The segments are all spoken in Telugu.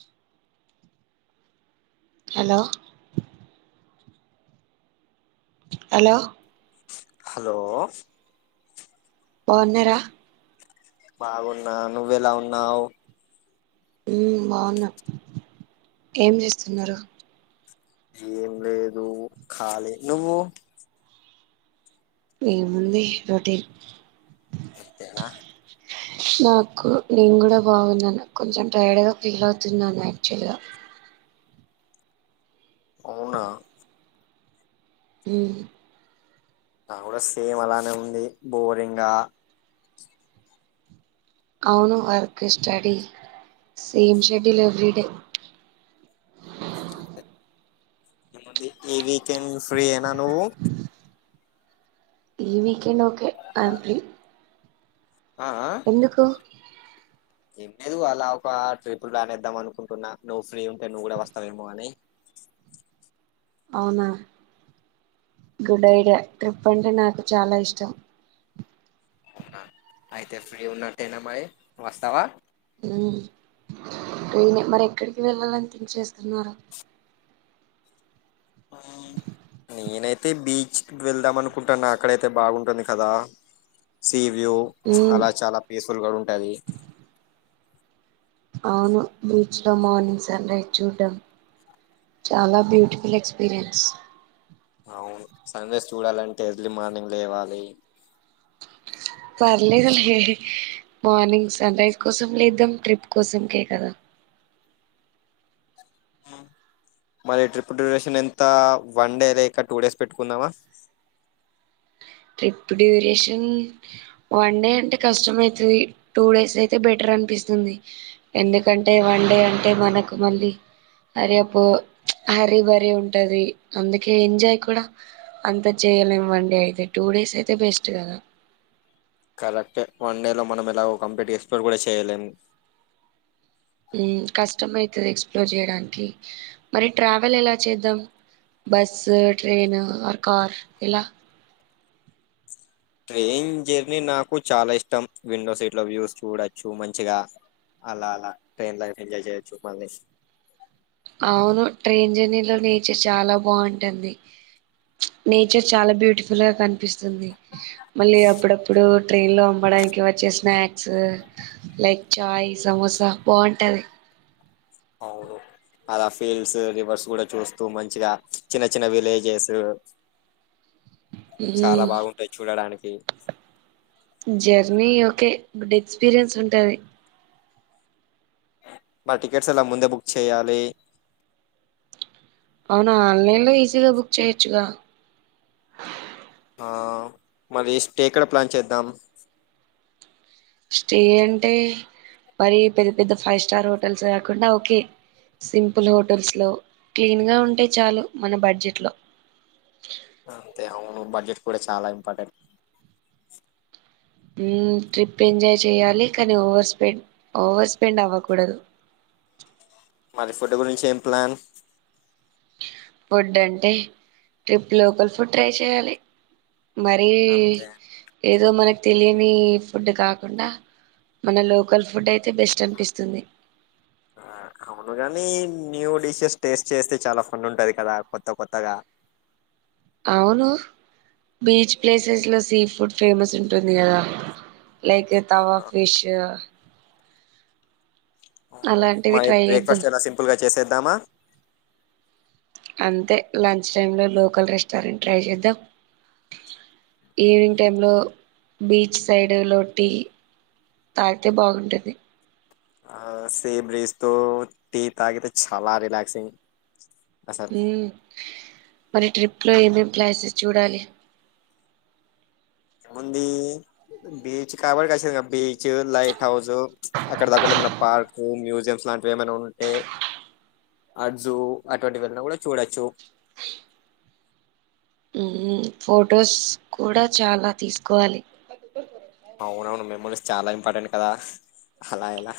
[inaudible] హలో హలో హలో బావున్నర బాగున్నా నువ్వెలా ఉన్నావు? ఉ బాగున్న ఏం చేస్తున్నారు? ఏం లేదు. ఖాళీ నువ్వు ఎముంది రొటీన్ ఇంతేనా నాకు నేను కూడా బాగున్నాను. కొంచెం టైర్డ్గా ఫీల్ అవుతున్నాను యాక్చువల్గా. అవునా ఉ నాకు కూడా సేమ్ అలానే ఉంది బోరింగా అవును work study same schedule every day ఈ వీకెండ్ ఫ్రీ ఏనా నువ్వు? ఈ వీకెండ్ ఒకే ఐఏఎమ్ ఫ్రీ ఆ ఆ ఎందుకు ఏం లేదు అలా ఒక ట్రిప్ ప్లాన్ ఇద్దాం అనుకుంటున్నా. నువ్వు ఫ్రీ ఉంటే నువ్వు కూడా వస్తావేమో అని. అవునా గుడ్ ఐడియా ట్రిప్ అంటే నాకు చాలా ఇష్టం. అయితే ఫ్రీ ఉన్నట్టేనా మరి వస్తావా? మరి ఎక్కడికి వెళ్ళాలని ఫిక్స్ చేస్తున్నారు. నేనైతే బీచ్కి వెళ్దాం అనుకుంటాను. అక్కడయితే బాగుంటుంది కదా. ఈవ్యూ మ్మ్ అలా చాలా పీస్ఫుల్ గా ఉంటుంది. అవును బీచ్లో మార్నింగ్ సన్ రైజ్ చూడటం చాలా బ్యూటిఫుల్ ఎక్స్పీరియన్స్. అవును సన్ రైజ్ చూడాలంటే ఎర్లీ మార్నింగ్ లేవాలి. పర్లేదు లే మార్నింగ్ సన్ రైజ్ కోసం లేద్దాం ట్రిప్ కోసంకే కదా మరి ట్రిప్ డ్యూరేషన్ ఎంత వన్ డే లేక టూ డేస్ పెట్టుకుందామా. ట్రిప్ డ్యూరేషన్ వన్ డే అంటే కష్టమ అయితది. టూ డేస్ అయితే బెటర్ అనిపిస్తుంది. ఎందుకంటే వన్ డే అంటే మనకు మళ్ళీ హరియప్ హరి బరి ఉంటుంది. అందుకే ఎంజాయ్ కూడా అంత చేయలేము వన్ డే అయితే టూ డేస్ అయితే బెస్ట్ కదా కరెక్ట్ వన్ డే లో మనం ఎలా కంప్లీట్ ఎక్స్ప్లోర్ కూడా చేయలేము. హు కష్టమ అయితది. ఎక్స్ప్లోర్ చేయడానికి మరి ట్రావెల్ ఎలా చేద్దాం బస్సు ట్రైన్ ఆర్ కార్ ఇలా ట్రైన్ జర్నీ నాకు చాలా ఇష్టం విండో సీట్ లో వ్యూస్ చూడచ్చు మంచిగా అలా అలా ట్రైన్ లో ఎంజాయ్ చేయొచ్చు మీ అవును ట్రైన్ జర్నీలో నేచర్ చాలా బాగుంటుంది. నేచర్ చాలా బ్యూటిఫుల్ గా కనిపిస్తుంది. మళ్ళీ అప్పుడప్పుడు ట్రైన్ లో అమ్మడానికి వచ్చే స్నాక్స్ లైక్ చాయ్ సమోసా బాగుంటది. అవును అలా ఫీల్స్ రివర్స్ కూడా చూస్తూ మంచిగా చిన్న చిన్న విలేజెస్ చాలా ఉమ్ బాగుంటాయి చూడడానికి ఏ జర్నీ ఓకే గుడ్ ఎక్స్పీరియన్స్ ఉంటది. మా టికెట్స్ ఎలా ముందే బుక్ చేయాలి. అవునా ఆన్లైన్ లో ఈజీగా బుక్ చేయొచ్చుగా ఆ మరి స్టే ఎక్కడ ప్లాన్ చేద్దాం. స్టే అంటే మరి పెద్ద పెద్ద ఫైవ్ స్టార్ హోటల్స్ కాకుండా ఓకే సింపుల్ హోటల్స్లో క్లీన్గా ఉంటే చాలు మన బడ్జెట్లో అంతే అవును బడ్జెట్ కూడా చాలా ఇంపార్టెంట్ హు ట్రిప్ ఎంజాయ్ చేయాలి. కానీ ఓవర్ స్పెండ్ ఓవర్ స్పెండ్ అవ్వకూడదు. మరి ఫుడ్ గురించి ఏం ప్లాన్ ఫుడ్ అంటే ట్రిప్ లోకల్ ఫుడ్ ట్రై చేయాలి. మరి అంతే ఏదో మనకి తెలియని ఫుడ్ కాకుండా మన లోకల్ ఫుడ్ అయితే బెస్ట్ అనిపిస్తుంది. ఆ అవును కాని న్యూ డిషెస్ టేస్ట్ చేస్తే చాలా ఫన్ ఉంటది కదా కొత్త కొత్తగా అవును బీచ్ ప్లేసెస్ లో సీ ఫుడ్ ఫేమస్ ఉంటుంది కదా లైక్ ఆ, తవా ఫిష్ అలాంటివి మరి ట్రై చేద్దాం బ్రేక్ఫాస్ట్ ఎలా సింపుల్ గా చేసేది దమ అంతే లంచ్ టైంలో లోకల్ రెస్టారెంట్ ట్రై చేద్దాం. ఈవినింగ్ టైంలో బీచ్ సైడ్ టీ తాగితే బాగుంటుంది. [unintelligible] తో టీ తాగితే చాల రిలాక్సింగ్ అసలు హు మళ్ళీ ట్రిప్ లో ఏమేమి ప్లేసెస్ చూడాలి. ముంది బీచ్ కాబట్చ్చ బీచ్ లైట్ హౌస్ అక్కడ దగ్గరలో ఏమైనా పార్కు మ్యూజియంస్ లాంటివి ఏమైనా ఉంటే అడ్జు అటువంటివిన్నా కూడా చూడచ్చు. హు ఫొటోస్ కూడా చాలా తీసుకోవాలి. అవునవును మెమోరీస్ చాలా ఇంపార్టెంట్ కదా అలా ఎలా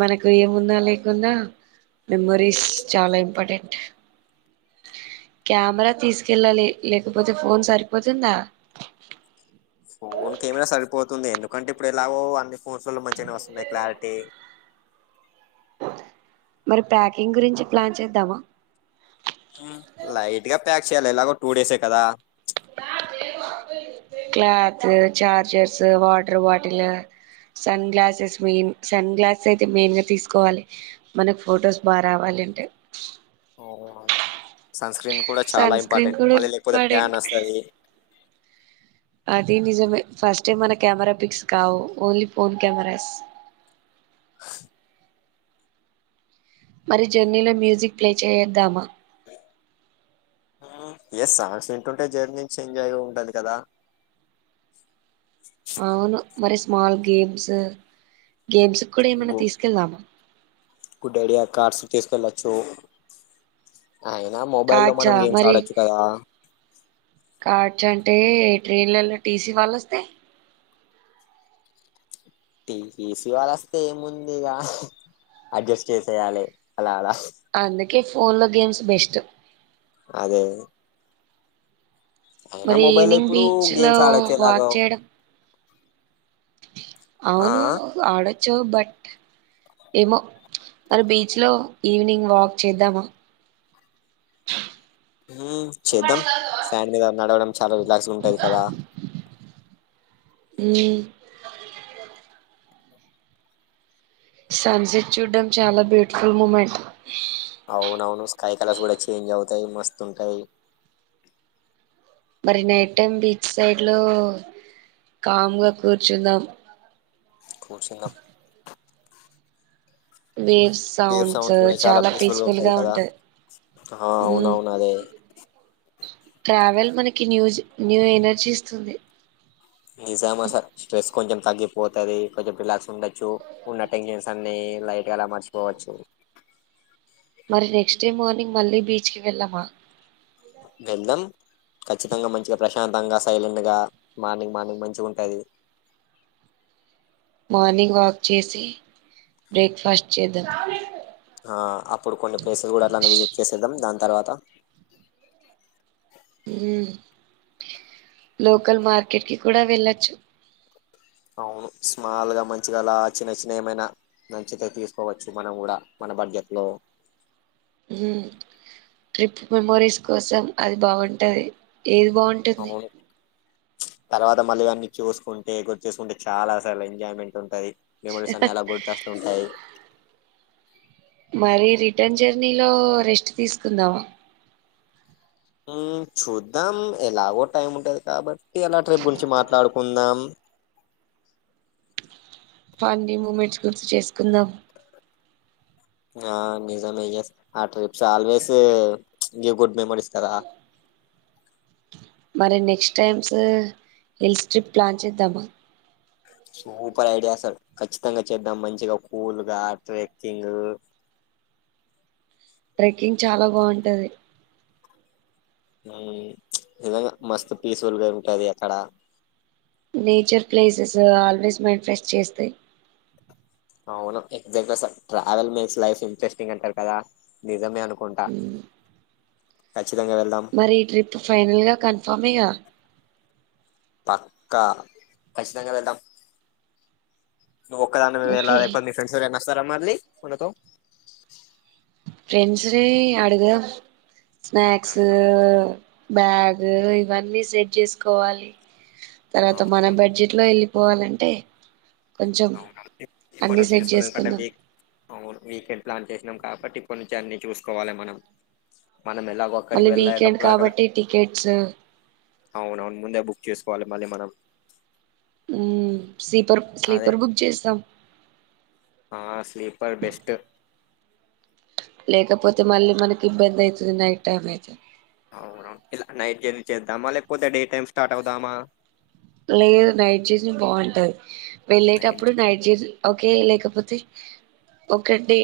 మన ఏమున్నా లేకున్నా మెమరీస్ చాలా ఇంపార్టెంట్ కెమెరా తీసుకెళ్ళాలి లేకపోతే ఫోన్ సరిపోతుందా. ఫోన్ కెమెరా సరిపోతు ంది ఎందుకంటే ఇప్పుడు ఎలాగో అన్ని ఫోటోలు మంచి వస్తున్నాయి క్లారిటీ మరి ప్యాకింగ్ గురించి ప్లాన్ చేద్దామా హు లైట్గా అపేక్షయాల ఎలాగో టూ డేసే కదా cloth chargers water bottle sunglasses main sunglasses అయితే మెయిన్గా తీసుకోవాలి మనకు ఫొటోస్ బాగ రావాలి అంటే సన్స్క్రీన్ కూడా చాలా సన్ స్క్రీన్ ఇంపార్టెంట్ కూడా మళ్ళీ లేకపోతే ఇంపార్టెంట్ ట్యాన్ ఒస్తది అదీ నిజమే ఫస్ట్ టైం మన కెమెరా పిక్స్ కావు ఓన్లీ ఫోన్ కెమెరాస్ మరి జర్నీలో మ్యూజిక్ ప్లే చేద్దామా ఎస్ సహస వింటుంటే జర్నీ నుంచి ఎంజాయ్గా ఉంటది కదా అవును మరి స్మాల్ గేమ్స్ గేమ్స్ కూడా ఏమైనా గు తీసుకెళ్దామా గుడైడియా కార్స్ తెసుకెల్ సో కాడ్చా మరి కాడ్చ్అంటే ఈ ట్రైనలల్లో టీసీ వాళ్ళొ స్తే టీసిస్ వాళ్ళ వస్తే ఏముంది ఇక అడ్జస్ట్ చేసేయాలి అలా అలా అందుకే ఫోన్లో గేమ్స్ బెస్ట్ అదే అయినా మరి మొబైల్ లో ఈవినింగ్ ఇప్పుడు బీచ్లో గేమ్స్ ఆడొచ్చు వాక్ ఎలాగో చేయడం ఆ అవును ఆడ చ్ బట్ ఏమో మరి బీచ్ లో ఈవినింగ్ వాక్ చేద్దామా ఊమ్ చేద్దాం సాండ్ మీద నడవడం చాలవ్ గ్లాస్ ఉంటది కదా ఊమ్ సన్ సెంట్ చూడ్డం చాలా బ్యూటిఫుల్ ముమెంట్ అవునవును స్కై కలర్స్ గూడ చేంజ్ అవుతాయి మస్తు ఉంటాయి మరి నైట్ టైమ్ బీచ్ సైడ్ లో కామ్గా కూర్చుందాం కూచుందాం బేఫ్ సౌండ్స్ కూడా చాలా పీస్ఫుల్గా ఉంటది కదా అఆ మ్మ్ అవునవును అదే ట్రావెల్ మనకి న్యూజ్ న్యూ ఎనర్జీ ఇస్తుంది నిజామ్ అసల్ స్ట్రెస్ కొంజెం తగ్గిపోతాది కొంచెం రిలాక్స్ ఉండొచ్చు ఉన్న టెన్షన్స్ అన్ని లైట్ గ అలా మర్చిపోవచ్చు మరి నెక్స్ట్ డే మార్నింగ్ మళ్ళీ బీచ్క్ వెళ్ళమా వెళ్దాం ఖచ్చితంగా మంచిగా ప్రశాంతంగా సైలెంట్ గా మార్నింగ్ మార్నింగ్ మంచి ఉంటుంది మార్నింగ్ వాక్ చేసి బ్రేక్ఫాస్ట్ చేద్దాం ఆ అప్పుడు కొన్ని ప్లేసెస్ గూడా అట్లానే విజిట్ చేసేద్దాం దాన్ తర్వాత ఉమ్ లోకల్ మార్కెట్కి కూడా వెళ్ళొచ్చు అవును స్మాల్గా మంచిగా అలా చిన్న చిన్న ఏమైనా మంచితే తీసుకోవచ్చు మనం కూడా మన బడ్జెట్ లో ఊ ట్రిప్ మెమోరీస్ కోసం అది బాగుంటది ఏది బావుంటుంది అవును తర్వాత మళ్ళీ అవన్నీ చూసుకుంటే గుర్త్ చూసుకుంటే చాలా అసలు ఎంజాయ్మెంట్ ఉంటుంది మెమోరీస్ అన్ని అలా గుర్తొస్తూ ఉంటాయి మరి రిటర్న్ జర్నీలో రెస్ట్ తీసుకుందామా ఉమ్ చూద్దాం ఎలాగో టైం ఉంటది కాబ టీ ఇయాలా ట్రిప్ గురించి మాట్లాడుకుందాం ఫన్నీ మూమెంట్స్ గుర్తు చేసుకుందాం ఆ నిజమే యస్ ఆ ట్రిప్స్ ఆల్వేస్ జు గుడ్ మెమోరీస్ కదా మరి next times hills trip plan చేద్దామా సూపర్ ఐడియా సార్ ఖచ్చితంగా చేద్దాం మంచిగా కూల్గా ట్రెక్కింగ్ ట్రెక్కింగ్ చాలా బాగుంటది ఉమ్ నిజంగా మస్తు పీస్ఫుల్ గా ఉంటది అక్కడ nature places always mind fresh చేస్తాయి్ అవును ఎగ్జాక్ట్ గా ట్రావెల్ మేక్స్ లైఫ్ ఇంట్రెస్టింగ్ అంటారు కదా నిజమే అనుకుంటా ఉమ్ ఖచ్చితంగా వెళ్దాం మరి ఈ ట్రిప్ ఫైనల్ గా కన్ఫామ్గా పక్కా కశితంగా వెల్ధమ్ నువు ఒకాడనైవ్ ఓకే వెలాలా లేకా ఫ్రెడ్స్ ఎవరైనా వస్త్రార మాలి మనాథో ఫ్రెండ్స్ ని అడగర్ స్నాయాక్స్ బ్యాగ ఇవన్నీ సెట్ చేసుకోవాలి తర్వా మన అవును బడ్జెట్ లో వెళ్ళి పోవాలంటే అవును కొన్ని వచ్చేసుకో అవి ఎందుకంటే చేసుకుందాం వక్ అవును వీకెండ్ ప్లాన్ చేసి న్నాం కాబట్టి ఇప్ప నుంచి అన్ని చూసుకోవాలి మనం మనం ఎలాగో అక్కడికి మళ్ళీ వీకెండ్ వెళ్ళేటప్పుడు కాబట్టి టికెట్స్ అవున అవును ముందే బుక్ చేసుకోవాలి మళ్ళీ మనం ఉమ్ స్లీపర్ అదే స్లీపర్ బుక్ చేస్తాం ఆ స్లీపర్ బెస్ట్ లేకపోతే మళ్ళీ మనకి ఇబ్బంది అవుతుంది నైట్ టైం అయితే అవున ఇలా నైట్ జర్నీ చేద్దామా లేకపోతే డే టైమ్ స్టార్ట్ అవుదామా లేదు నైట్ జర్నీ బాగుంటది వెళ్ళేటప్పుడు నైట్ జర్నీ ఓకే లేకపోతే ఒక డే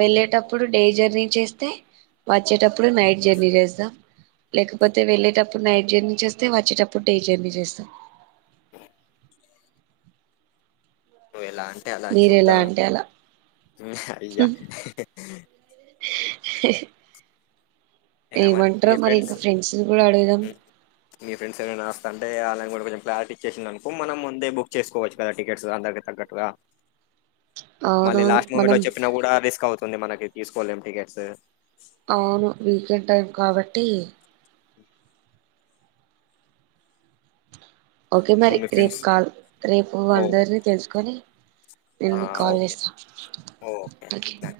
వెళ్ళేటప్పుడు డే జర్నీ చేస్తే వచ్చేటప్పుడు నైట్ జర్నీ చేద్దాం లేకపోతే వెళ్ళేటప్పుడు నైట్ జర్నీ చేస్తే వచ్చేటప్పుడు డే జర్నీ చేస్తాం ఓ ఎలా ఎలా మీరు చూద్దాం అంటే అలా అయ హ్మ్ ఏమంటారు మరి ఇంకా ఫ్రెండ్స్ కూడా అడుగుదాం మీ ఫ్రెండ్స్ ఏమైనా వస్తా అంటే ఆలైన్ కూడా కొంచం క్లారిటీ ఇచ్చేసింది అనుకో మనం ముందే బుక్ చేసుకోవచ్చు కదా టికెట్స్ అందరికి తగ్గట్టుగా మళ్ళీ అవునవును లాస్ట్ మనం మూమెంట్లో చెప్పినా కూడా రిస్క్ మనకి తీసుకోవలేం టికెట్స్ అవును వీకెండ్ టైం కాబట్టి ఓకే మరి మీ రేపు ఫ్రెండ్స్ కాల్ రేపు ఓ అందరిని తెలుసుకొని ఎ ఆ, ఓకే కాలేజ్ ఓకే